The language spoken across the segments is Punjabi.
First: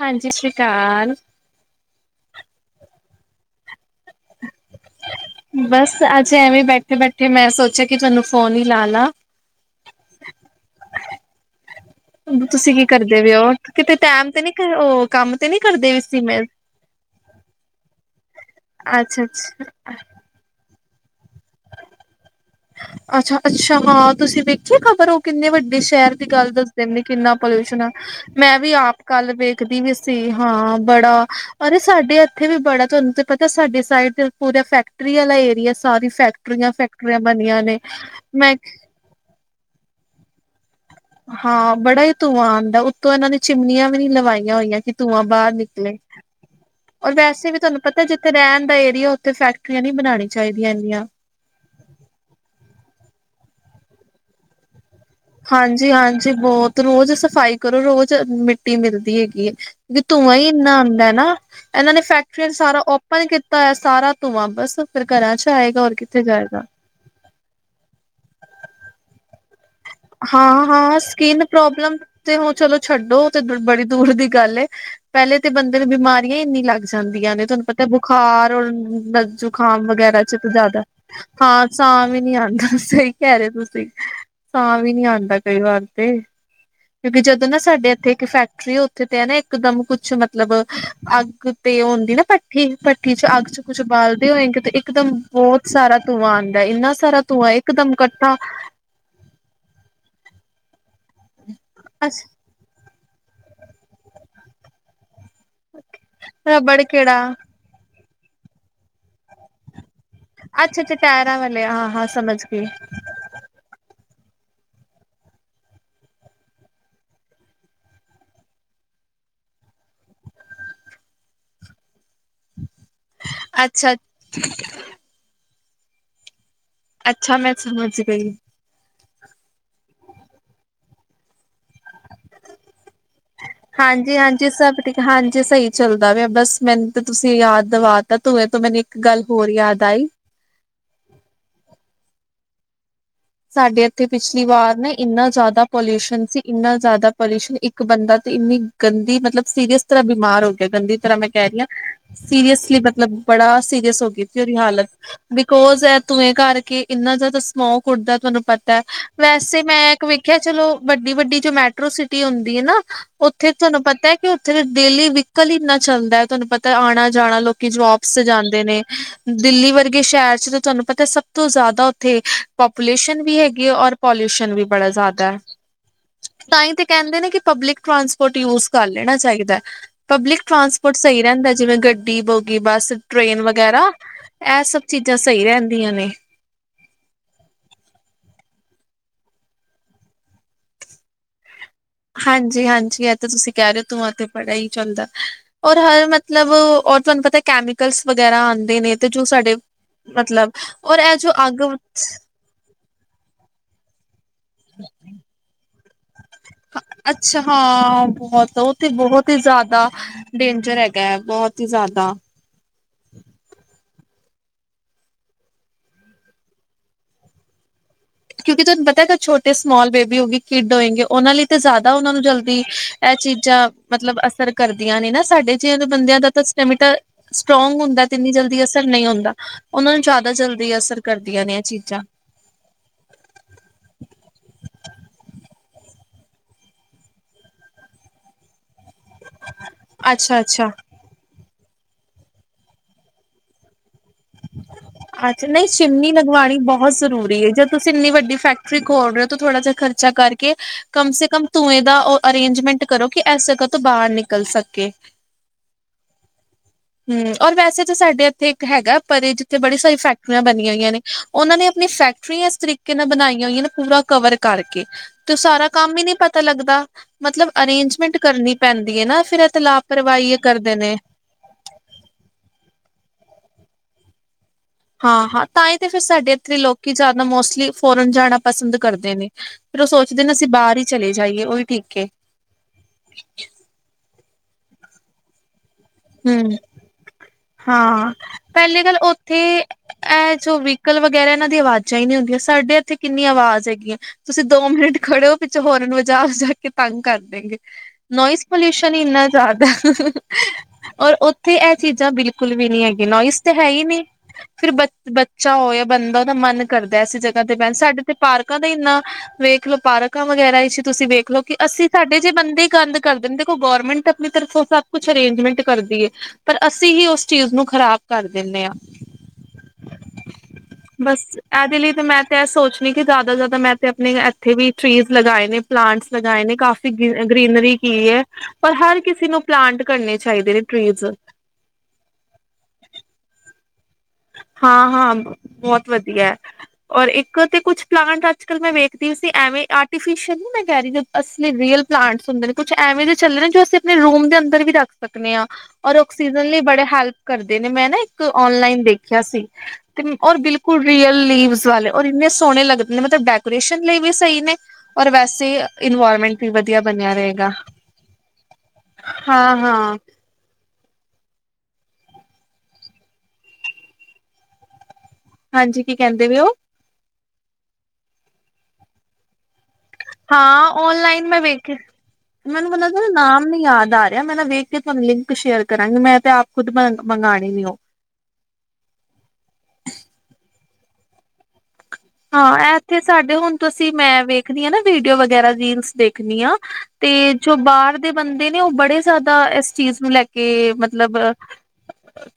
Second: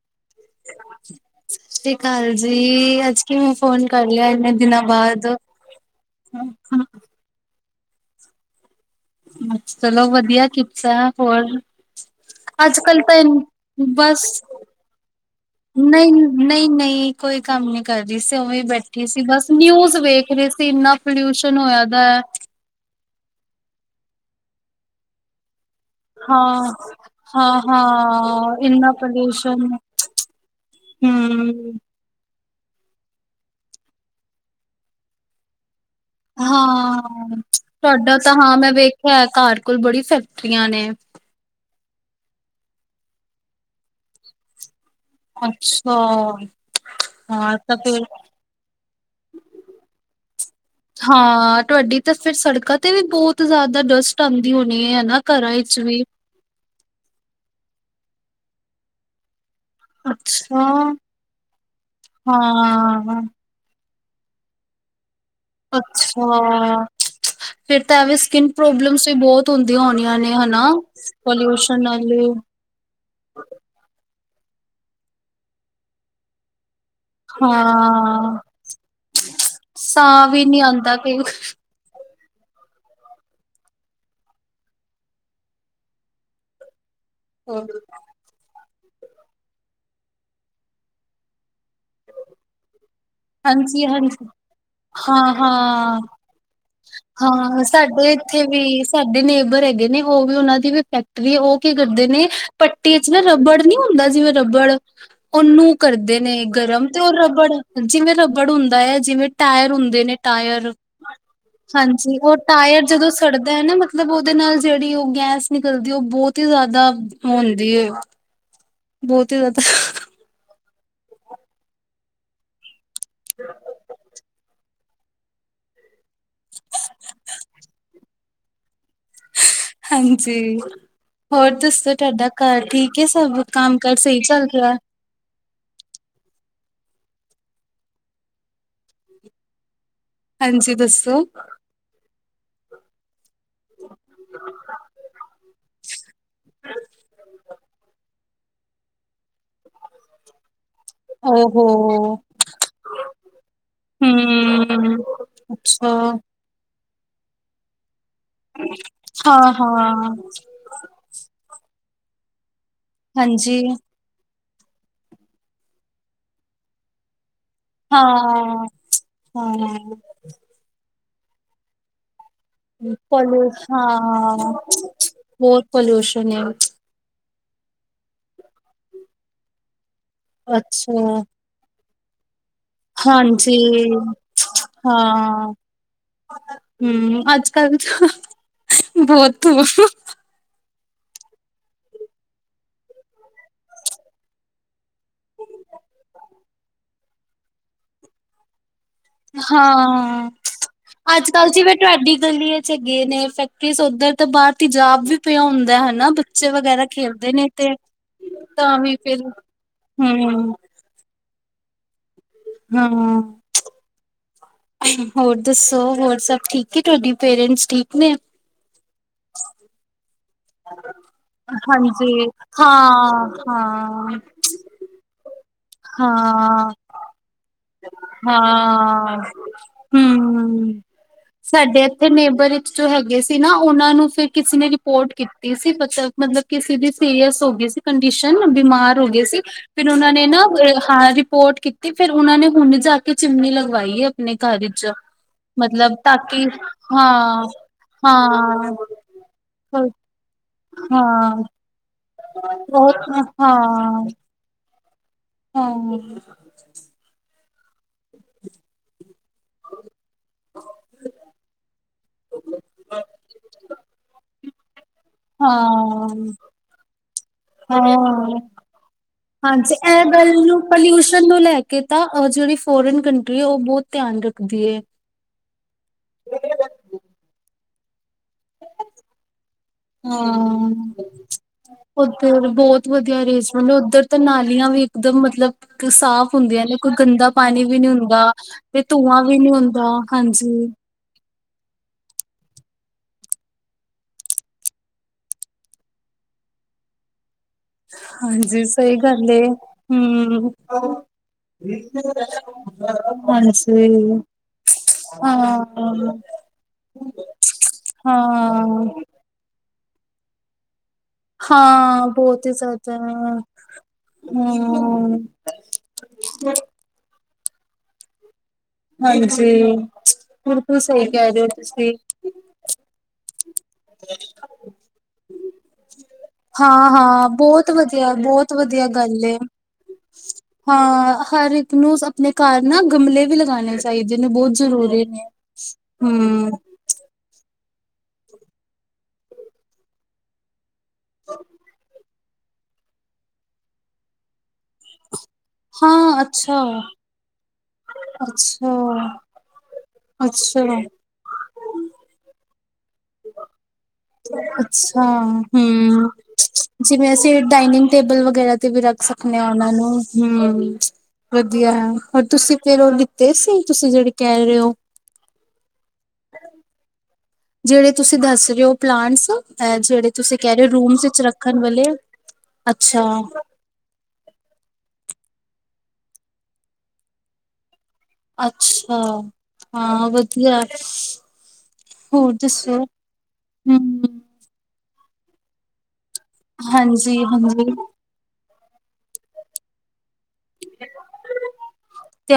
ਹਾਂਜੀ ਸਤਿ ਸ੍ਰੀ ਅਕਾਲ। ਸਤਿ ਸ਼੍ਰੀ ਅਕਾਲ ਜੀ ਅੱਜ ਕਿਵੇਂ ਮੈਂ ਫੋਨ ਕਰ ਲਿਆ ਇੰਨੇ ਦਿਨਾਂ ਬਾਅਦ। ਬਸ ਅੱਜ ਐਵੇਂ ਬੈਠੇ-ਬੈਠੇ ਮੈਂ ਸੋਚ ਇਆ ਕਿ ਤੁਹਾਨੂੰ ਫੋਨ ਈ ਅੱਛਾ ਚਲੋ ਵਧੀਆ ਕੀ ਤਾ ਹੋਰ। ਤੁਸੀਂ ਕੀ ਅੱਜਕਲ ਕਰਦੇ ਤਾਂ ਪਏ ਹੋ ਕਿਤੇ ਬਸ, ਟੈਮ ਤੇ ਨੀ ਉਹ ਕੰਮ ਤੇ ਨੀ ਕਰਦੇ ਵੀ ਨਹੀਂ ਸੀ ਮੈਂ ਨਹੀਂ-ਨਹੀਂ ਕੋਈ ਕੰਮ ਨੀ ਕਰ ਰਹੀ ਸੀ ਉਵੇਂ ਬੈਠੀ ਸੀ ਅੱਛਾ ਬਸ ਅੱਛਾ ਨਿਊਜ ਵੇਖ ਰਹੀ ਸੀ ਇੰਨਾ ਪੋਲਿਊਸ਼ਨ ਹੋਇਆ ਦਾ। ਅੱਛਾ ਅੱਛਾ ਹਾਂ ਤੁਸੀਂ ਵੇਖੀ ਖ਼ਬਰ ਉਹ ਕਿੰਨੇ ਵੱਡੇ ਸ਼ਹਿਰ ਦੀ ਗੱਲ ਹਾਂ ਦੱਸਦੇ ਕਿੰਨਾ ਹਾਂ ਪੋਲਿਊਸ਼ਨ ਆ, ਹਾਂ ਮੈਂ ਵੀ ਇੰਨਾ ਆਪ ਕੱਲ ਪੋਲਿਊਸ਼ਨ ਵੇਖਦੀ ਵੀ ਸੀ ਹਾਂ ਬੜਾ ਹਮ ਅਰੇ ਸਾਡੇ ਇ ਉੱਥੇ ਵੀ ਬੜਾ ਤੁਹਾਨੂੰ ਤੇ ਪਤਾ ਸਾਡੇ ਸਾਈਡ ਤੇ ਪੂਰਾ ਫੈਕਟਰੀ ਵਾਲਾ ਏਰੀਆ ਸਾਰੀ ਫੈਕਟਰੀਆਂ ਫੈਕਟਰੀਆਂ ਹਾਂ ਬਣੀਆਂ ਨੇ ਤੁਹਾਡਾ ਤਾਂ ਹਾਂ ਮੈਂ ਵੇਖਿਆ ਘਰ ਕੋਲ ਬੜੀ ਫੈਕ ਟਰੀਆ ਨੇ। ਹਾਂ ਬੜਾ ਹੀ ਧੂੰਆਂ ਆਦਾ ਉੱਤੋਂ ਇਹਨਾਂ ਨੇ ਚਿਮਨੀਆਂ ਵੀ ਨੀ ਲਵਾਈਆਂ ਹੋਈਆਂ ਧੂੰਆਂ ਬਾਹਰ ਅੱਛਾ ਨਿਕਲੇ। ਔਰ ਵੈਸੇ ਹਾਂ ਵੀ ਤਾਂ ਤੁਹਾਨੂੰ ਫਿਰ ਪਤਾ ਜਿੱਥੇ ਰਹਿਣ ਦਾ ਏਰੀਆ ਉੱਥੇ ਫੈਕਟਰੀਆਂ ਨੀ ਬਣਾਣੀਆਂ ਚਾਹੀਦੀਆਂ ਇਨੀਆਂ। ਹਾਂ ਤੋ ਜ਼ਿਆਦਾ ਡਸਟ ਆਂਦੀ ਹੋਣੀ ਏ। ਹਾਂਜੀ-ਹਾਂਜੀ ਬਹੁਤ ਰੋਜ਼ ਸਫ਼ਾਈ ਕਰੋ ਰੋਜ਼ ਮਿੱਟੀ ਮਿਲਦੀ ਹੈਗੀ ਏ। ਵੀ ਧੂੰਆਂ ਹੀ ਅੱਛਾ। ਇੰਨਾ ਆਦਾ ਨਾ ਇਹਨਾਂ ਨੇ ਫੈਕਟਰੀਆਂ ਨੇ ਸਾਰਾ ਹਾਂ ਓਪਨ ਕੀਤਾ ਹੈ ਸਾਰਾ। ਧੂੰਆ ਬਸ ਫਿਰ ਘਰਾਂ ਚ ਆਏਗਾ ਔਰ ਕਿੱਥੇ ਜਾਏਗਾ। ਅੱਛਾ। ਫਿਰ ਤਾਂ ਐਵੇਂ ਸਕਿਨ ਪ੍ਰੋਬਲਮਸ ਵੀ ਬਹੁਤ ਹੁੰਦ ਹਾਂ-ਹਾਂ ਸਕਿਨ ਪ੍ਰੋਬਲਮ ਵਾਲੇ ਤੇ ਹੁਣ ਚਲੋ ਛੱਡੋ ਤੇ ਬੜੀ ਦੂਰ ਦੀ ਗੱਲ ਏ, ਪਹਿਲੇ ਤੇ ਬੰਦੇ ਨੂੰ ਬਿਮਾਰੀਆਂ ਇੰਨੀ ਲੱਗ ਜਾਂਦੀਆਂ ਨੇ ਤੁਹਾਨੂੰ ਪਤਾ ਹਾਂ ਬੁਖਾਰ ਔਰ ਜ਼ੁਕਾਮ ਵਗੈਰਾ ਸਾਹ 'ਚ ਵੀ ਨੀ ਜ਼ਿਆਦਾ ਆਉਂਦਾ ਕਈ ਹਾਂ ਸਾਹ ਵੀ ਨੀ ਆਉਂਦਾ ਸਹੀ ਕਹਿ ਰਹੇ ਤੁਸੀਂ। ਸਾਹ ਵੀ ਨੀ ਆਂਦਾ ਕਈ ਵਾਰ ਤੇ। ਕਿਉਂਕਿ ਜਦੋਂ ਨਾ ਸਾਡ ਇਥੇ ਇੱਕ ਫੈ ਪੱ ਉੱਥੇ ਤੇ ਹੈ ਨਾ ਇਕਦਮ ਕੁੱਛ ਮਤਲਬ ਅੱਗ ਤੇ ਹੁੰਦੀ ਨਾ ਭੱਠੀ ਠੀਚ ਅੱਗ ਚ ਕੁੱਝ ਹਾਂਜੀ ਹਾਂਜੀ ਬਾਲਦੇ ਹੋਏਗੇ ਤੇ ਇੱਕ ਦਮ ਹਾਂ ਬਹੁਤ ਸਾਰਾ ਹਾਂ। ਧੂੰਆਂ ਆਉਂਦਾ ਹੈ ਇੰਨਾ ਸਾਰਾ ਧੂੰਆਂ ਹਾਂ ਇਕ ਦਮ ਸਾਡੇ ਇਕੱਠਾ ਇੱਥੇ ਵੀ ਸਾਡੇ ਨੇਬਰ ਹੈਗੇ ਨੇ ਉਹ ਵੀ ਉਹਨਾਂ ਦੀ ਵੀੈਕ ਵੀ ਉਹ ਕੀ ਕਰਦੇ ਨੇ ਪ ਚ ਨਾ ਰੱਬੜ ਨੀ ਹੁੰਦਾ ਜਿਵੇਂ ਰੱਬੜ ਉਹਨੂੰ ਕਰਦੇ ਨੇ ਰਬੜ ਗਰਮ ਤੇ ਉਹ ਕੀੜਾ ਰਬੜ ਜਿਵੇਂ ਰਬੜ ਹੁੰਦਾ ਹੈ ਜਿਵੇਂ ਟਾਇਰ ਹੁੰਦੇ ਨੇ ਟਾਇਰ ਅੱਛਾ ਅੱਛਾ ਟਾਇਰਾਂ ਵਾਲੇ ਹਾਂ ਹਾਂ ਹਾਂਜੀ ਉਹ ਸਮਝ ਗਈ। ਟਾਇਰ ਜਦੋਂ ਸੜਦਾ ਹੈ ਨਾ ਮਤਲਬ ਮਤਲਬ ਉਹਦੇ ਨਾਲ ਜਿਹੜੀ ਉਹ ਗੈਸ ਨਿਕਲਦੀ ਉਹ ਬਹੁਤ ਹੀ ਜ਼ਿਆਦਾ ਹੁੰਦੀ ਹੈ ਬਹੁਤ ਹੀ ਜ਼ਿਆਦਾ ਅੱਛਾ ਹ ਅੱਛਾ ਮੈਂ ਸਮਝ ਹੀ ਪਈ ਹਾਂਜੀ ਹੋਰ ਦੱਸੋ ਤੁਹਾਡਾ ਘਰ ਠੀਕ ਹੈ ਸਭ ਕੰਮ ਕਾਰ ਹਾਂਜੀ ਸਹੀ ਚੱਲ ਹਾਂਜੀ ਸਭ ਰਿਹਾ ਠੀਕ ਹਾਂਜੀ ਸਹੀ ਚੱਲਦਾ ਪਿਆ ਬਸ ਮੈਨੂੰ ਤਾਂ ਤੁਸੀਂ ਯਾਦ ਦਿਵਾ ਤਾ ਧੂੰਏ ਤੋਂ ਮੈਨੂੰ ਇੱਕ ਗੱਲ ਹੋਰ ਯਾਦ ਆਈ ਹਾਂਜੀ ਦੱਸੋ ਸਾਡੇ ਇੱਥੇ ਪਿਛਲੀ ਵਾਰ ਨਾ ਇੰਨਾ ਜ਼ਿਆਦਾ ਪੋਲਿਊਸ਼ਨ ਸੀ ਇੰਨਾ ਜ਼ਿਆਦਾ ਪੋਲਿਊਸ਼ਨ ਇੱਕ ਬੰਦਾ ਤੇ ਇੰਨੀ ਗੰਦੀ ਮਤਲਬ ਸੀਰੀਅਸ ਤਰ੍ਹਾਂ ਬਿਮਾਰ ਹੋਈ ਗੰਦੀ ਤਰ੍ਹਾਂ ਮੈਂ ਕਹਿ ਰਹੀ ਹਾਂ ਓਹੋ ਸੀਰੀਅਸਲੀ ਮਤਲਬ ਬੜਾ ਸੀਰੀਅਸ ਹੋ ਗਈ ਸੀ ਉਹਦੀ ਹਾਲਤ ਹਮ ਬਿਕੋਜ ਅੱਛਾ ਤੂੰਵੇਂ ਕਰਕੇ ਕਿੰਨਾ ਜ਼ਿਆਦਾ ਸਮੋਕ ਕੁਡ ਦਾ ਤੁਹਾਨੂੰ ਪਤਾ ਹਾਂ ਵੈਸੇ ਮੈਂ ਇੱਕ ਹਾਂ ਵੇਖਿਆ ਚਲੋ ਵੱਡੀ ਵੱਡੀ ਜੋ ਮੈ ਸਿਟੀ ਹੁੰਦੀ ਹੈ ਨਾ ਉੱਥੇ ਹਾਂਜੀ ਤੁਹਾਨੂੰ ਪਤਾ ਹੈ ਕਿ ਫ ਡੇਲੀ ਵਿਕਲ ਹੀ ਇੰਨਾ ਚੱਲਦਾ ਤੁਹਾਨੂੰ ਪਤਾ ਆਉਣਾ ਜਾਣਾ ਲੋਕ ਹਾਂ ਜਬਸ ਜਾਂਦੇ ਨੇ ਦਿੱਲੀ ਹਾਂ ਵਰਗੇ ਸ਼ਹਿਰ ਚ ਤਾਂ ਤੁਹਾਨੂੰ ਪਤਾ ਸਭ ਭ ਤੋਂ ਜ਼ਿਆਦਾ ਉੱਥੇ ਪਾਪੂਲੇਸ਼ਨ ਵੀ ਪੋਲੂ ਹੈਗੀ ਹੈ ਔਰ ਹਾਂ ਪੋਲਿਊਸ਼ਨ ਵੀ ਬੜਾ ਜ਼ਿਆਦਾ ਹੈ ਬਹੁਤ ਪੋਲਿਊਸ਼ਨ ਹੈ ਤਾਂ ਹੀ ਤੇ ਕਹਿੰਦੇ ਨੇ ਕਿ ਪਬਲਿਕ ਟ੍ਰਾਂਸਪੋਰਟ ਯੂਜ ਕਰ ਲੈਣਾ ਚਾਹੀਦਾ ਹੈ ਪਬਲਿਕ ਟਰਾਂਸਪੋਰਟ ਅੱਛਾ ਸਹੀ ਰਹਿੰਦਾ ਜਿਵੇਂ ਗੱਡੀ [inaudible] ਏ ਬੱਸ ਟ੍ਰੇਨ ਹਾਂਜੀ ਵਗੈਰਾ ਇਹ ਸਭ ਚੀਜ਼ਾਂ ਸਹੀ ਹਾਂ ਰਹਿੰਦੀਆਂ ਨੇ ਹਮ ਅੱਜ ਬਹੁਤ ਹਾਂਜੀ-ਹਾਂਜੀ ਇਹ ਤਾਂ ਤੁਸੀਂ ਕਹਿ ਰਹੇ ਹੋ ਧੂੰਆਂ ਤੇ ਬੜਾ ਹੀ ਚੱਲਦਾ ਔਰ ਹਰ ਮਤਲਬ ਹੋਰ ਤੁਹਾਨੂੰ ਪਤਾ ਕੈਮੀਕਲਸ ਵਗੈਰਾ ਆਉਂਦੇ ਨੇ ਤੇ ਜੋ ਸਾਡੇ ਹਾਂ ਮਤਲਬ ਔਰ ਇਹ ਅੱਜ ਜੋ ਕੱਲ੍ਹ ਅੱਗ ਜੀਵੇ ਤੁਹਾਡੀ ਗਲੀ ਇਚ ਗਏ ਨੇ ਫੈਕਟਰੀਸ ਉੱਧਰ ਤਾਂ ਬਾਹਰ ਤੇਜਾਬ ਵੀ ਪਿਆ ਹੁੰਦੇ ਹਨ ਨਾ ਬਇ ਅੱਛਾ ਹਾਂ ਬਹੁਤ ਉਹ‌ ਤਾਂ ਤੇ ਵੀ ਫਿਰ ਬਹੁਤ ਹੀ ਜ਼ਿਆਦਾ ਹਮ ਡੇਂਜਰ ਹੈਗਾ ਹੈ ਬਹੁਤ ਜ਼ਿਆਦਾ ਹਾਂ ਹੋਰ ਦੱਸੋ ਹੋਰ ਸਭ ਠੀਕ ਤੁਹਾਡੀ ਪੇਰੈਂਟਸ ਠੀਕ ਨੇ ਕਿਉਂਕਿ ਤੁਹਾਨੂੰ ਪਤਾ ਹੈਗਾ ਛੋੇਟੇ ਸਮਾਲ ਬੇਬੀ ਹੋ ਗਯੇ ਖਿੱਡ ਹੋਏਗੇ ਉਹਨਾਂ ਲਈ ਤਾਂ ਜ਼ਿਆਦਾ ਉਹਨਾਂ ਨੂੰ ਹਾਂਜੀ ਜਲਦੀ ਹਾਂ ਇਹ ਚੀਜ਼ਾਂ ਮਤਲਬ ਹਾਂ ਅਸਰ ਕਰਦੀਆਂ ਨੇ ਨਾ ਸਾਡੇ ਤੇ ਬੰਦਿਆਂ ਦਾ ਤਾਂ ਹਾਂ ਸਟੈਮੀਟਾ ਸਟਰੋਂਗ ਹੁੰਦਾ ਤੇ ਇੰਨੀ ਜਲਦੀ ਅਸਰ ਨਹੀਂ ਹਾਂ ਹੁੰਦਾ ਉਹਨਾਂ ਨੂੰ ਜ਼ਿਆਦਾ ਜਲਦੀ ਹੂੰ ਅਸਰ ਕਰਦੀਆਂ ਨੇ ਇਹ ਸਾਡੇ ਚੀਜ਼ਾਂ ਇੱਥੇ ਨੇਬਰ ਵਿੱਚ ਜੋ ਹੈਗੇ ਸੀ ਨਾ ਉਹਨਾਂ ਨੂੰ ਫਿਰ ਕਿਸੇ ਨੇ ਰਿਪੋਰਟ ਕੀਤੀ ਸੀ ਬ ਮਤਲਬ ਕਿਸੇ ਦੀ ਸੀਰੀਅਸ ਹੋ ਗਈ ਸੀ ਕੰਡੀਸ਼ਨ ਬਿਮਾਰ ਹੋ ਗਏ ਸੀ ਫਿਰ ਉਹਨਾਂ ਨੇ ਅੱਛਾ ਨਾਂ ਅੱਛਾ ਹਾਂ ਰਿਪੋਰਟ ਕੀਤੀ ਫਿਰ ਉਹਨਾਂ ਨੇ ਹੁਣ ਜਾ ਕੇ ਚਿਮਨੀ ਲਗਵਾਈ ਏ ਅੱਛਾ ਨਹੀਂ ਚਿਮਨੀ ਕਿ ਲਗਵਾਉਣੀ ਬਹੁਤ ਜ਼ਰੂਰੀ ਹਾਂ ਜੇ ਤੁਸੀਂ ਇੰਨੀ ਵੱਡੀ ਹਾਂ ਫੈਕਟਰੀ ਖੋਲ ਰਹੇ ਹੋ ਤਾਂ ਥੋੜਾ ਜਿਹਾ ਖਰਚਾ ਕਰਕੇ ਕੇ ਕਮ ਸੇ ਹਾਂ ਕਮ ਧੂਂਏਂ ਦਾ ਔ ਅਰੇਂਜਮੈਂਟ ਬਹੁਤ ਕਰੋ ਕਿ ਇਸ ਹਾਂ ਜਗਹ ਤੋਂ ਬਾਹਰ ਨਿਕਲ ਸਕੇ ਹਾਂ ਹੂੰ ਔਰ ਵੈਸੇ ਤਾਂ ਸਾਡੇ ਇੱਥੇ ਇੱਕ ਹੈਗਾ ਪਰੇ ਜਿੱਥੇ ਬੜੀ ਸਾਰੀ ਫੈਕਟਰੀਆਂ ਬਣੀਆਂ ਹੋਈਆਂ ਨੇ ਉਹਨਾਂ ਨੇ ਆਪਣੀ ਫੈਕਟਰੀਆਂ ਇਸ ਤਰੀਕੇ ਨਾਲ ਬਣਾਈਆਂ ਹੋਈਆਂ ਨੇ ਪੂਰਾ ਕਵਰ ਕਰਕੇ ਤੇ ਉਹ ਸਾਰਾ ਕੰਮ ਹੀ ਨਹੀਂ ਹਾਂ-ਹਾਂ ਪਤਾ ਲੱਗਦਾ ਮਤਲਬ ਅਰੇਂਜਮੈਂਟ ਕਰਨੀ ਪੈਂਦੀ ਹੈ ਨਾ ਫਿਰ ਇਹ ਤੇ ਹਾਂਜੀ ਇਹ ਗੱਲ ਲਾਪਰਵਾਹੀ ਨੂੰ ਕਰਦੇ ਨੇ ਪਲਿਊਸ਼ਨ ਨੂੰ ਲੈ ਕੇ ਤਾਂ ਜੇਹੜੀ ਫੋਰਨ ਕੰਟ ਉਹ ਬਹੁਤ ਧਿਆਨ ਰੱਖ ਹਾਂ-ਹਾਂ ਤਾਂ ਹੀ ਤੇ ਫਿਰ ਸਾਡੇ ਇਥੇ ਲੋਕੀ ਜ਼ਿਆਦਾ ਮੋਸਟਲੀ ਫੋਰਨ ਜਾਣਾ ਪਸੰਦ ਕਰਦੇ ਨੇ। ਫਿਰ ਉਹ ਸੋਚਦੇ ਨੇ ਅਸੀਂ ਹਾਂ ਬਾਹਰ ਹੀ ਚਲੇ ਜਾਈਏ ਉਹੀ ਠੀਕ ਹੈ ਉੱਧਰ ਬਹੁਤ ਵਧੀਆ ਅਰੇਂਜਮੈਂਟ ਹੈ। ਉੱਧਰ ਤਾਂ ਨਾਲੀਆਂ ਵੀ ਇਕਦਮ ਮਤਲਬ ਸਾਫ਼ ਹਮ ਹੁੰਦੀਆਂ ਨੇ ਕੋਈ ਗੰਦਾ ਪਾਣੀ ਵੀ ਨੀ ਹਾਂ ਹੁੰਦਾ। ਪਹਿਲੀ ਤੇ ਗੱਲ ਧੂੰਆਂ ਉੱਥੇ ਵੀ ਨੀ ਹੁੰਦਾ ਇਹ ਜੋ ਹਾਂਜੀ ਵਹੀਕਲ ਵਗੈਰਾ ਇਹਨਾਂ ਦੀ ਆਵਾਜ਼ਾਂ ਹੀ ਨਹੀਂ ਹੁੰਦੀਆਂ ਸਾਡੇ ਇੱਥੇ ਕਿੰਨੀ ਆਵਾਜ਼ ਹੈਗੀਆਂ। ਤੁਸੀਂ ਦੋ ਮਿੰਟ ਖੜੇ ਹੋ ਪਿਛੋਂ ਹੋਰਨ ਵਜਾ-ਵਜਾ ਕੇ ਤੰਗ ਕਰ ਦੇਂਗੇ ਨੋਇਜ਼ ਹਾਂਜੀ ਪੋਲਿਊਸ਼ਨ ਸਹੀ ਇੰਨਾ ਗੱਲ ਏ। ਜ਼ਿਆਦਾ ਹੂੰ ਔਰ ਉੱਥੇ ਇਹ ਚੀਜ਼ਾਂ ਬਿਲਕੁਲ ਵੀ ਨੀ ਹੈਗੀਆਂ ਨੋਇਜ਼ ਤੇ ਹੈ ਹੀ ਹਾਂਜੀ ਨੀ ਫਿਰ ਬ ਬੱਚਾ ਉਹ ਜਾਂ ਹਾਂ ਬੰਦਾ ਉਹਦਾ ਮਨ ਕਰਦਾ ਐੇ ਜਗ੍ਹਾ ਤੇ ਬਹਿਣ ਸਾਡੇ ਤੇ ਪਾਰਕਾਂ ਦਾ ਇੰਨਾ ਹਾਂ। ਵੇਖ ਲੋ ਪਾਰਕਾਂ ਵਗੈਰਾ ਵਿੱਚ, ਤੁਸੀਂ ਵੇਖਲੋ ਕਿ ਅਸੀਂ ਹਾਂ ਸਾਡੇ ਜੇ ਬਹੁਤ ਹੀ ਬੰਦੇ ਜ਼ਿਆਦਾ ਗੰਦ ਕਰਦੇ ਦੇਖੋ, ਗੌਰਰਮੈਂਟ ਆਪਣੀ ਤਰਫੋਂ ਸਭ ਕੁਛ ਹੂੰ ਅਰੇਂਜਮੈਂਟ ਪਰ ਅਸੀਂ ਹੀ ਉਸ ਚੀਜ਼ ਨੂੰ ਖਰਾਬ ਕਰ ਦਿੰਦੇ ਏ ਹਾਂਜੀ। ਬਿਲਕੁਲ ਸਹੀ ਬਸ ਕਹਿ ਰਹੇ ਹੋ ਇਹਦੇ ਲਈ ਤੁਸੀਂ ਤੇ ਮੈਂ ਤੇ ਇਹ ਸੋਚਣੀ ਕਿ ਜ਼ਿਆਦਾ ਮੈਂ ਤੇ ਆਪਣੇ ਇੱਥੇ ਵੀ ਟੀਜ਼ ਲਗਾਏ ਨੇ ਪਲਾਂਟਸ ਲਗਾਏ ਨੇ ਕਾਫੀ ਗ ਹਾਂ-ਹਾਂ ਬਹੁਤ ਗ੍ਰਰੀਨਰੀ ਕੀ ਵਧੀਆ ਹੈ ਬਹੁਤ ਪਰ ਵਧੀਆ ਹਰ ਗੱਲ ਕਿਸੇ ਏ। ਨੂੰ ਪਲਾਂਟ ਕਰਨੇ ਚਾ ਹਾਂ ਹਰ ਇੱਕ ਨੂੰ ਆਪਣੇ ਘਰ ਨਾ ਗਮਲੇ ਵੀ ਲਗਾਣੇ ਚਾਹੀਦੇ ਨੇ ਬਹੁਤ ਹਾਂ ਜ਼ਰੂਰੀ ਹਾਂ ਨੇ। ਬਹੁਤ ਵਧੀਆ ਹੈ ਹੂੰ ਔਰ ਇੱਕ ਤੇ ਕੁੱਛ ਪਲਾਂਟ ਅੱਜ ਕਲ ਮੈਂ ਵੇਖਦੀ ਸੀ ਐਵੇਂ ਆਰਟੀਫਿਸ਼ਲ ਮੈਂ ਰੀ ਅਸਲੀ ਰੀਅਲ ਪਲਾਂਟ ਹੁੰਦੇ ਨੇ ਕੁਛ ਐਵੇਂ ਜਹੇ ਚੱਲੇ ਨੇ ਜੋ ਅਸੀਂ ਆਪਣੇ ਰੂਮ ਦੇ ਅੰਦਰ ਵੀ ਰੱਖ ਸਕਦੇ। ਔਰ ਹਾਂ ਆਕਸੀਜਨ ਅੱਛਾ ਲਈ ਬੜੇ ਹੈਲਪ ਕਰਦੇ ਨੇ ਮੈਂ ਨਾ ਇੱਕ ਅੱਛਾ। ਔਨਲਾਈਨ ਦੇਖ। ਤੇ ਔਰ ਬਿਲਕੁਲ ਅੱਛਾ-ਅੱਛਾ ਰੀਅਲ ਲੀਵ ਵਾਲੇ ਔਰ ਇੰਨੇ ਸੋਹਣੇ ਲੱਗਦੇ। ਨੇ ਮਤਲਬ ਡੈਕੋਰੇਸ਼ਨ ਲਈ ਵੀ ਸਹੀ ਨੇ ਅੱਛਾ ਔਰ ਵੈਸੇ ਹੂੰ ਇਨਵਾਇਰਮੈਂਟ ਵੀ ਵਧੀਆ ਜਿਵੇਂ ਬਣਿਆ ਅਸੀਂ ਰਹੇਗਾ ਡਾਇਨਿੰਗ ਟੇਬਲ ਵਗੈਰਾ ਤੇ ਵੀ ਰੱਖ ਸਕਦੇ ਹਾਂ ਉਹਨਾਂ ਨੂੰ ਹੂੰ ਵਧੀਆ ਹੈ ਹੋਰ ਤੁਸੀਂ ਫਿਰ ਉਹ ਨਿਤੇ ਸਿੰਘ ਤੁਸੀਂ ਜਿਹੜੇ ਕਹਿ ਰਹੇ ਹੋ ਹਾਂਜੀ ਕੀ ਕਹਿੰਦੇ ਪਏ ਔ ਜਿਹੜੇ ਤੁਸੀਂ ਦੱਸ ਰਹੇ ਹੋ ਪਲਾਂਟਸ ਜਿਹੜੇ ਤੁਸੀਂ ਕਹਿ ਰਹੇ ਹਾਂ ਹੋ ਰੂਮਸ ਵਿੱਚ ਔਨਲਾਈਨ ਮੈਂ ਰੱਖਣ ਵੇਖੀ ਵਾਲੇ ਮੈਨੂੰ ਮੂੰ ਅੱਛਾ ਨਾਮ ਨੀ ਯਾਦ ਆ ਰਿਹਾ ਮੈਂ ਨਾ ਵੇਖ ਕੇ ਆਪ ਲਿੰਕ ਸ਼ੇਅਰ ਕਰਾਂਗੀ, ਮੈਂ ਤੇ ਆਪ ਖੁਦ ਮਗਾਣੇ ਨੇ ਹੋ ਅੱਛਾ ਹਾਂ ਵਧੀਆ ਹੋਰ ਹਾਂ ਦੱਸੋ? ਇੱਥੇ ਸਾਡੇ ਹੁਣ ਹੂੰ, ਤੁਸੀਂ ਮੈਂ ਵੇਖਦੀ ਹਾਂ ਨਾ ਵੀਡੀਓ ਵਗੈਰਾ ਰੀਲਸ ਦੇਖ ਆ ਤੇ ਜੋ ਹਾਂਜੀ-ਹਾਂਜੀ ਬਾਹਰ ਦੇ ਬੰਦੇ ਨੇ ਉਹ ਬੜੇ ਜ਼ਿਆਦਾ ਇਸ ਚੀਜ਼ ਨੂੰ ਲੈ ਕੇ ਕਿ ਮਤਲਬ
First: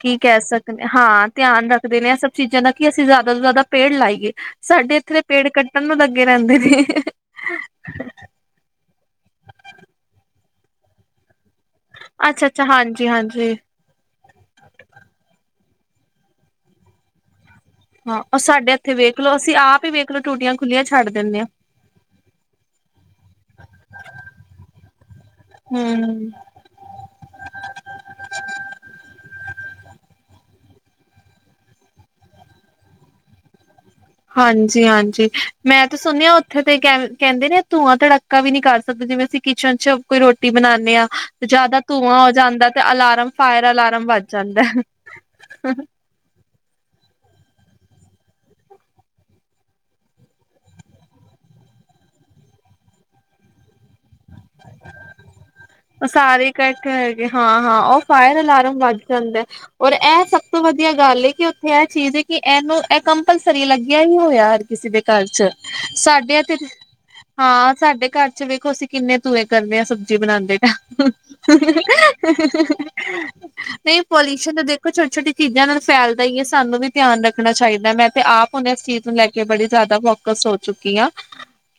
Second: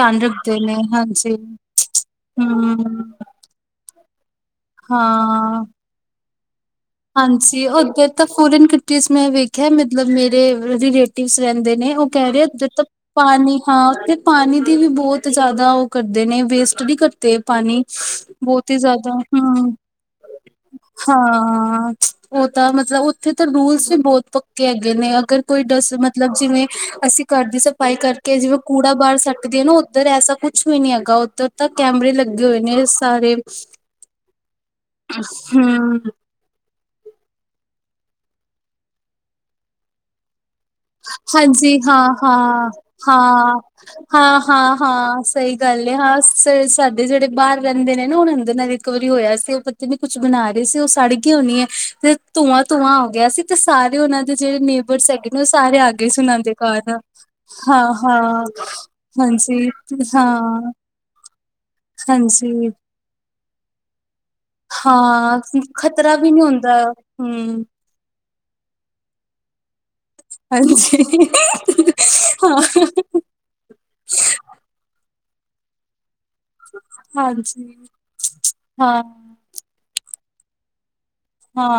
ਕੀ ਕਹਿ ਰੱਖਦੇ ਨੇ ਸਕਦੇ ਹਾਂ ਹਾਂਜੀ। ਧਿਆਨ ਰੱਖਦੇ ਨੇ ਇਹ ਸਭ ਚੀਜ਼ਾਂ ਦਾ ਕਿ ਅਸੀਂ ਹੂੰ, ਜ਼ਿਆਦਾ ਤੋਂ ਜ਼ਿਆਦਾ ਪੇੜ ਲਾਈਏ। [unintelligible] ਸਾਡੇ ਇੱਥੇ ਦੇ ਪੇੜ ਹਾਂ। ਕੱਟਣ ਨੂੰ ਲੱਗੇ ਰਹਿੰਦੇ ਸੀ ਹਾਂਜੀ ਉੱਧਰ ਤਾਂ ਫੋਰਨ ਕੰਟਰੀਜ਼ ਮੈਂ ਵੇਖਿਆ ਮਤਲਬ ਮੇਰੀ ਰਿਲੇਟਿਵ ਰਹਿੰਦੇ ਨੇ ਉਹ ਕਹਿ ਅੱਛਾ ਰਹੇ ਅੱਛਾ ਜਿੱਦ ਹਾਂਜੀ ਹਾਂਜੀ ਪਾਣੀ ਹਾਂ ਪਾਣੀ ਦੀ ਵੀ ਬਹੁਤ ਜ਼ਿਆਦਾ ਉਹ ਕਰਦੇ ਨੇ ਵੇਸਟ ਨਹੀਂ ਕਰਦੇ ਪਾਣੀ। ਹਾਂ ਉਹ ਬਹੁਤ ਸਾਡੇ ਹੀ ਇੱਥੇ ਜ਼ਿਆਦਾ ਵੇਖ ਲੋ ਅਸੀਂ ਹੂੰ, ਆਪ ਹੀ ਵੇਖ ਲੋ ਟੂਟੀਆਂ ਖੁੱਲੀਆਂ ਛੱਡ ਦਿੰਦੇ ਆਾਂ ਹਾਂ ਉਹ ਤਾਂ ਮਤਲਬ ਉੱਥੇ ਤਾਂ ਰੂਲਸ ਵੀ ਬਹੁਤ ਪੱਕੇ ਹੈਗੇ ਨੇ। ਅਗਰ ਕੋਈ ਡਸ ਹਮ ਮਤਲਬ ਜਿਵੇਂ ਅਸੀਂ ਘਰ ਦੀ ਸਫ਼ਾਈ ਕਰਕੇ ਜਿਵੇਂ ਕੂੜਾ ਬਾਹਰ ਸੱਟ ਨਾ ਉੱਧਰ ਐਸਾ ਕੁੱਛ ਵੀ ਨੀ ਹੈਗਾ ਉੱਧਰ ਤਾਂ ਕੈਮਰੇ ਲੱਗੇ ਹੋਏ ਨੇ ਸਾਰੇ ਹਾਂਜੀ ਹਾਂਜੀ ਮੈਂ ਤਾਂ ਹਮ ਸੁਣਿਆ ਉੱਥੇ ਤੇ ਕ ਕਹਿੰਦੇ ਨੇ ਧੂੰਆਂ ਧੜਾਕਾ ਵੀ ਨੀ ਕਰ ਸਕਦੇ ਜਿਵੇਂ ਅਸੀਂ ਕਿਚਨ ਚ ਕੋਈ ਰੋਟੀ ਬਣਾਨੇ ਆ ਤੇ ਹਾਂਜੀ। ਜ਼ਿਆਦਾ ਹਾਂ ਧੂੰਆਂ ਹੋ ਜਾਂਦਾ ਹਾਂ ਤੇ ਅਲਾਰਮ ਹਾਂ। ਫਾਇਰ ਅਲਾਰਮ ਵੱਜ ਹਾਂ ਜਾਂਦਾ ਹਾਂ ਹਾਂ। ਸਹੀ ਗੱਲ ਹੈ ਹਾਂ ਸਾਡੇ ਜਿਹੜੇ ਬਾਹਰ ਰਹਿੰਦੇ ਨੇ ਨਾ ਉਹਣ ਅੰਦਰ ਨਾਲ ਰਿਕਵਰੀ ਹੋਇਆ ਸੀ। ਉਹ ਪਤਾ ਨੀ ਕੁਛ ਬਣਾ ਰਹੇ ਸੀ। ਉਹ ਸੜ ਗਈ ਹੋਣੀ ਹੈ ਤੇ ਧੂੰਆ ਧੂੰਆਂ ਆ ਗਿਆ ਸੀ ਤੇ ਸਾਰੇ ਉਹਨਾਂ ਦੇ ਜਿਹੜੇ ਨੇਬਰ ਹੈਗੇ ਨੇ ਉਹ ਸਾਰੇ ਆ ਗਏ ਸੀ ਉਹਨਾਂ ਸਾਰੇ ਦੇ ਇਕੱਠ ਘਰ ਹੋਗੇ ਹਾਂ ਹਾਂ ਉਹ ਫਾਇਰ ਹਾਂ-ਹਾਂ, ਅਲਾਰਮ ਵੱਧ ਜਾਂਦੇ ਹਾਂਜੀ, ਔਰ ਇਹ ਸਭ ਤੋਂ ਹਾਂ, ਵਧੀਆ ਗੱਲ ਕਿ ਉੱਥੇ ਇਹ ਚੀਜ਼ ਹੈ ਕਿ ਹਾਂਜੀ। ਇਹਨੂੰ ਇਹ ਕੰਪਲਸਰੀ ਲੱਗਿਆ ਹੀ ਹੋਇਆ ਯਰ ਕਿਸੇ ਦੇ ਘਰ ਹਾਂ, ਚ ਖ਼ਤਰਾ ਵੀ ਨੀ ਸਾਡੇਥ ਹੁੰਦਾ, ਹੂੰ। ਹਾਂ ਸਾਡੇ ਘਰ ਵਿੱਚ ਵੇਖੋ ਸੀਂਨੇ ਤੂਏ ਕਰਦੇ ਹਾਂ ਸਬਜੀ ਬਣਾਉਦੇ ਹਾਂ ਨਹੀਂ ਪੋਲਿਊਸ਼ਨ ਤਾਂ ਦੇਖੋ ਛੋਟੀ ਛੋਟੀ ਚੀਜ਼ਾਂ ਨਾਲ ਫਿਆਲ ਦਾ ਹੀ ਸਾਨੂੰ ਵੀ ਧਿਆਨ ਰੱਖਣਾ ਹਾਂਜੀ, ਚਾਹੀਦਾ ਮੈਂ ਤੇ ਆਪ ਹੁਣ ਇਸ ਹਾਂ। ਚੀਜ਼ ਨੂੰ ਲੈ ਕੇ ਬੜੀ ਜ਼ਿਆਦਾ ਕਸ ਹੋ ਚੁੱਕੀ ਆ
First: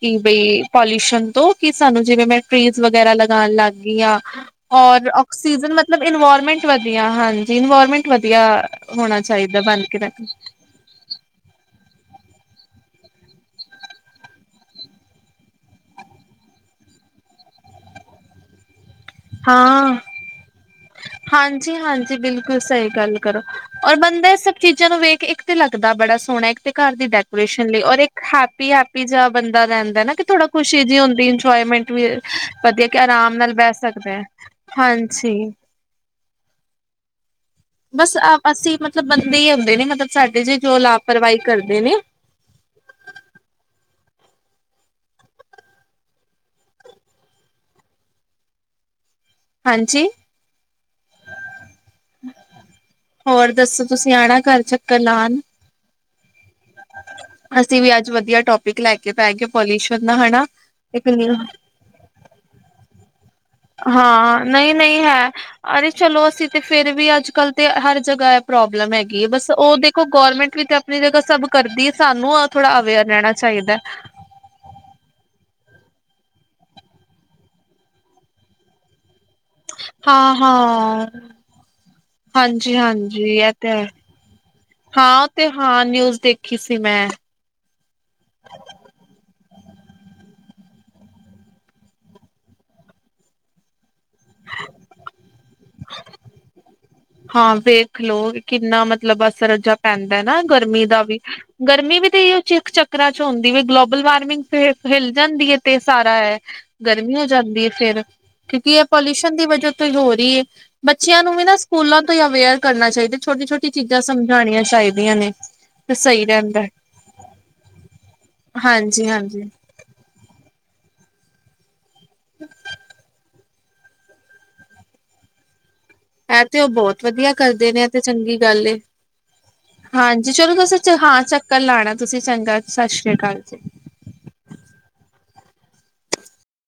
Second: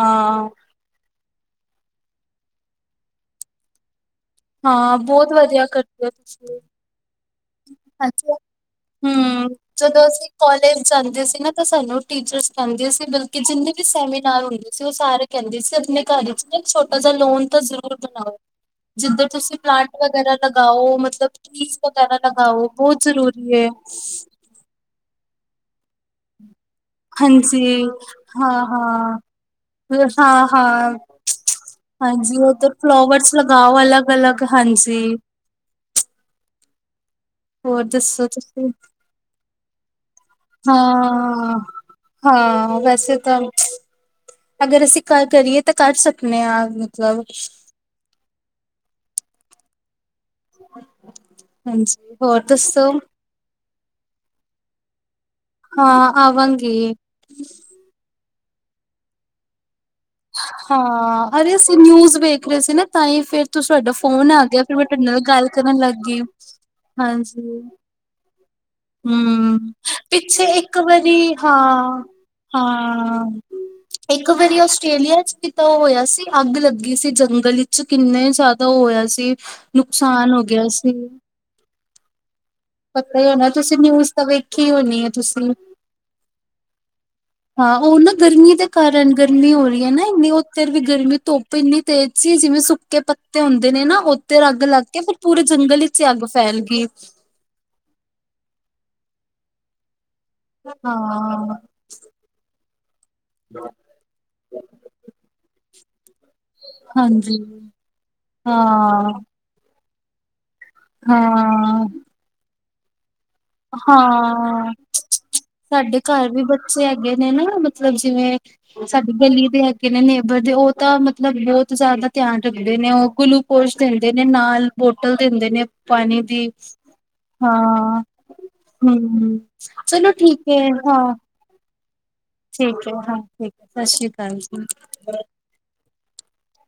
ਕਿ ਬਈ ਪੋਲਿਊਸ਼ਨ ਤੋਂ ਕਿ ਸਾਨੂੰ ਜਿਵੇਂ ਮੈਂ ਟ੍ਰੀਜ਼ ਵਗੈਰਾ ਲਗਾ ਲੱਗ ਗਿਆ ਗੀਆਂ ਹਾਂ ਔਰ ਬਹੁਤ ਵਧੀਆ ਆਕਸੀਜਨ ਮਤਲਬ ਕਰਦੇ ਹੋ ਤੁਸੀਂ, ਇਨਵਾਇਰਮੈਂਟ ਵਧੀਆ ਹਨ ਇਨਵਾਰਮੈਂਟ ਅੱਛਾ, ਵਧੀਆ ਹੋਣਾ ਹੂੰ। ਚਾਹੀਦਾ ਬਣ ਕੇ ਉਹ ਟੀਚਰਸ ਕਹਿੰਦੀ ਸੀ ਬਲਕਿ ਜਿੰਨੇ ਵੀ ਸੈਮੀਨਾਰ ਹੁੰਦੇ ਸੀ ਉਹ ਸਾਰੇ ਕਹਿੰਦੇ ਸੀ ਆਪਣੇ ਘਰ ਵਿੱਚ ਨਾ ਇੱਕ ਛੋਟਾ ਜਿਹਾ ਲੋਨ ਤਾਂ ਜ਼ਰੂਰ ਬਣਾਓ ਜਿੱਧਰ ਤੁਸੀਂ ਪਲਾਂਟ ਹਾਂ ਵਗੈਰਾ ਲਗਾਓ ਮਤਲਬ ਟਜ਼ ਹਾਂਜੀ-ਹਾਂਜੀ ਬਿਲਕੁਲ ਸਹੀ ਗੱਲ ਕਰੋ ਔਰ ਬੰਦਾ ਇਹ ਸਭ ਚੀਜ਼ਾਂ ਨੂੰ ਵੇਖ ਇੱਕ ਤੇ ਲੱਗਦਾ ਬੜਾ ਸੋਹਣਾ ਇੱਕ ਤੇ ਘਰ ਦੀ ਹਾਂਜੀ, ਡੈਕੋਰੇਸ਼ਨ ਲਈ ਔਰ ਇੱਕ ਹੈਪੀ ਹੈਪੀ ਹਾਂ-ਹਾਂ, ਜਿਹਾ ਬੰਦਾ ਰਹਿੰਦਾ। ਨਾ ਕਿ ਥੋੜਾ ਖੁਸ਼ੀ ਹਾਂ-ਹਾਂ। ਜਿਹੀ ਹੁੰਦੀ। ਇੰਜੋਏਮੈਂਟ ਵੀ ਹਾਂਜੀ ਉੱਧਰ ਵਧੀਆ ਕੇ ਫਲੋਵਰਸ ਆਰਾਮ ਨਾਲ ਬਹਿ ਲਗਾਓ ਸਕ ਅਲੱਗ-ਅਲੱਗ ਹਾਂਜੀ ਹੋਰ ਬਸ ਦੱਸੋ ਤੁਸੀਂ? ਅਸੀਂ ਮਤਲਬ ਬੰਦੇ ਹੀ ਆਉਂਦੇ ਨੇ ਮਤਲਬ ਸਾਡੇ ਜ ਜੋ ਲਾਪਰਵਾਹੀ ਹਾਂ, ਕਰਦੇ ਨੇ ਹਾਂ ਵੈਸੇ ਤਾਂ ਅਗਰ ਅਸੀਂ ਕਰ ਕਰੀਏ ਤਾਂ ਕਰ ਸਕਦੇ ਹਾਂ ਮਤਲਬ ਹਾਂਜੀ [inaudible] ਹਾਂਜੀ ਹੋਰ ਦੱਸੋ? ਹੋਰ ਦੱਸੋ ਤੁਸੀਂ ਆਣਾ ਘਰ ਚੱਕਰ ਲਾਣ, ਹਾਂ ਆਵਾਂਗੀ, ਅਸੀਂ ਵੀ ਅੱਜ ਵਧੀਆ ਟੋਪਿਕ ਲੈ ਕੇ ਪੈ ਗਏ ਪੋਲੀ, ਹਾਂ ਅਰੇ ਅਸੀਂ ਨਿਊਜ਼ ਵੇਖ ਰਹੇ ਸੀ ਨਾ ਤਾਂ ਹੀ ਫੇਰ ਤੁਹਾਡਾ ਫੋਨ ਆ ਹਾਂ ਗਿਆ ਨਹੀਂ ਫਿਰ ਮੈਂ ਨਹੀਂ ਤੁਹਾਡੇ ਨਾਲ ਹੈ, ਗੱਲ ਕਰਨ ਅਰੇ ਲੱਗ ਗਈ, ਚਲੋ ਅਸੀਂ ਤੇ ਫੇਰ ਵੀ ਅੱਜ ਕੱਲ੍ਹ ਹਾਂਜੀ। ਤੇ ਹਰ ਜਗ੍ਹਾ ਇਹ ਪ੍ਰੋਬਲਮ ਹੈਗੀ ਹੈ, ਬਸ ਹੂੰ, ਉਹ ਦੇਖੋ ਪਿੱਛੇ ਗਰਮੈਂਟ ਵੀ ਇੱਕ ਆਪਣੀ ਵਾਰੀ ਜਗਾ ਸਬ ਕਰਦੀ ਹੈ ਹਾਂ, ਸਾਨੂੰ ਥੋੜਾ ਅਵੇਰ ਹਾਂ। ਰਹਿਣਾ ਚਾਹੀਦਾ। ਇੱਕ ਵਾਰੀ ਆਸਟ੍ਰੇਲੀਆ ਚ ਵੀ ਤਾਂ ਉਹ ਹੋਇਆ ਸੀ ਅੱਗ ਲੱਗੀ ਸੀ ਜੰਗਲ ਵਿੱਚ ਕਿੰਨੇ ਜ਼ਿਆਦਾ ਉਹ ਹੋਇਆ ਸੀ। ਨੁਕਸਾਨ ਹੋ ਗਿਆ ਸੀ ਹਾਂ-ਹਾਂ ਹਾਂਜੀ, ਜੀ ਪਤਾ ਹੀ ਹਾਂਜੀ। ਹੋਣਾ ਇਹ ਤੇ ਤੁਸੀਂ ਹੈ। ਨਿਊਜ਼ ਤਾਂ ਵੇਖੀ ਹੋਣੀ ਹੈ ਹਾਂ ਉਹ ਤੁਸੀਂ ਤੇ ਹਾਂ। ਨਿਊਜ਼ ਦੇਖੀ ਸੀ ਮੈਂ, ਹਾਂ ਉਹ ਨਾ ਗਰਮੀ ਦੇ ਕਾਰਨ ਗਰਮੀ ਹੋ ਰਹੀ ਹੈ ਨਾ, ਉੱਥਰ ਵੀ ਗਰਮੀ ਧੁੱਪ ਇੰਨੀ ਤੇਜ਼ ਸੀ ਜਿਵੇਂ ਸੁੱਕੇ ਪੱਤੇ ਹੁੰਦੇ ਨੇ ਨਾ ਉੱਧਰ ਅੱਗ ਲੱਗ ਕੇ ਫੇਰ ਪੂਰੇ ਜੰਗਲ ਵਿੱਚ ਹੀ ਅੱਗ ਫੈਲ ਗਈ। ਹਾਂ ਵੇਖ ਲਓ ਕਿੰਨਾ ਮਤਲਬ ਮਤਲਬ ਬੱਸ ਰੱਜਾ ਪੈਂਦਾ। ਨਾ ਗਰਮੀ ਦਾ ਵੀ ਹਾਂ ਗਰਮੀ ਵੀ ਤੇ ਚਕ ਚੱਕਰਾਂ ਚ ਹੁੰਦੀ ਵੀ। ਗਲੋਬਲ ਵਾਰਮਿੰਗ ਫ ਫੈਲ ਜਾਂਦੀ ਹੈ। ਤੇ ਸਾਰਾ ਹੈ, ਗਰਮੀ ਹੋ ਹਾਂਜੀ ਜਾਂਦੀ ਹੈ ਫੇਰ ਕਿਉਂਕਿ ਇਹ ਹਾਂ ਪੋਲਿਊਸ਼ਨ ਦੀ ਵਜਾ ਕੋਈ ਹੋ ਰਹੀ ਹੈ। ਬੱਚਿਆਂ ਨੂੰ ਵੀ ਨਾ ਹਾਂ, ਸਕੂਲਾਂ ਤੋਂ ਅਵੇਅਰ ਕਰਨਾ ਚਾਹੀਦਾ। ਛੋਟੀ ਛੋਟੀ ਚੀਜ਼ਾਂ ਸਮਝਾਉਣੀਆਂ ਹਾਂ ਚਾਹੀਦੀਆਂ ਨੇ ਤੇ ਸਾਡੇ ਸਹੀ ਘਰ ਵੀ ਰਹਿੰਦਾ ਬੱਚੇ ਹੈਗੇ ਨੇ ਨਾ ਮਤਲਬ ਜਿਵੇਂ ਹਾਂਜੀ ਸਾਡੀ ਹਾਂਜੀ ਗਲੀ ਦੇ ਹੈਗੇ ਨੇ ਨੇਬਰ ਦੇ ਉਹ ਤਾਂ ਮਤਲਬ ਬਹੁਤ ਜ਼ਿਆਦਾ ਧਿਆਨ ਰੱਖਦੇ ਨੇ ਉਹ ਗਲੂ ਕੁਛ ਦਿੰਦੇ ਨੇ ਨਾਲ ਬੋਟਲ ਦਿੰਦੇ ਨੇ, ਪਾਣੀ ਹੈ ਦੀ ਤੇ ਉਹ ਬਹੁਤ ਵਧੀਆ ਕਰਦੇ ਨੇ ਹਾਂ ਤੇ, ਚੰਗੀ ਗੱਲ ਏ ਹੂੰ। ਹਾਂਜੀ ਠੀਕ ਚਲੋ ਹੈ ਦੱਸ ਹਾਂ ਚੱਕਰ ਲਾਣਾ, ਤੁਸੀਂ ਚੰਗਾ ਠੀਕ ਹੈ। ਸਤਿ ਸ੍ਰੀ ਹਾਂ ਅਕਾਲ ਠੀਕ। ਜੀ ਸਤਿ ਸ੍ਰੀ ਅਕਾਲ ਜੀ,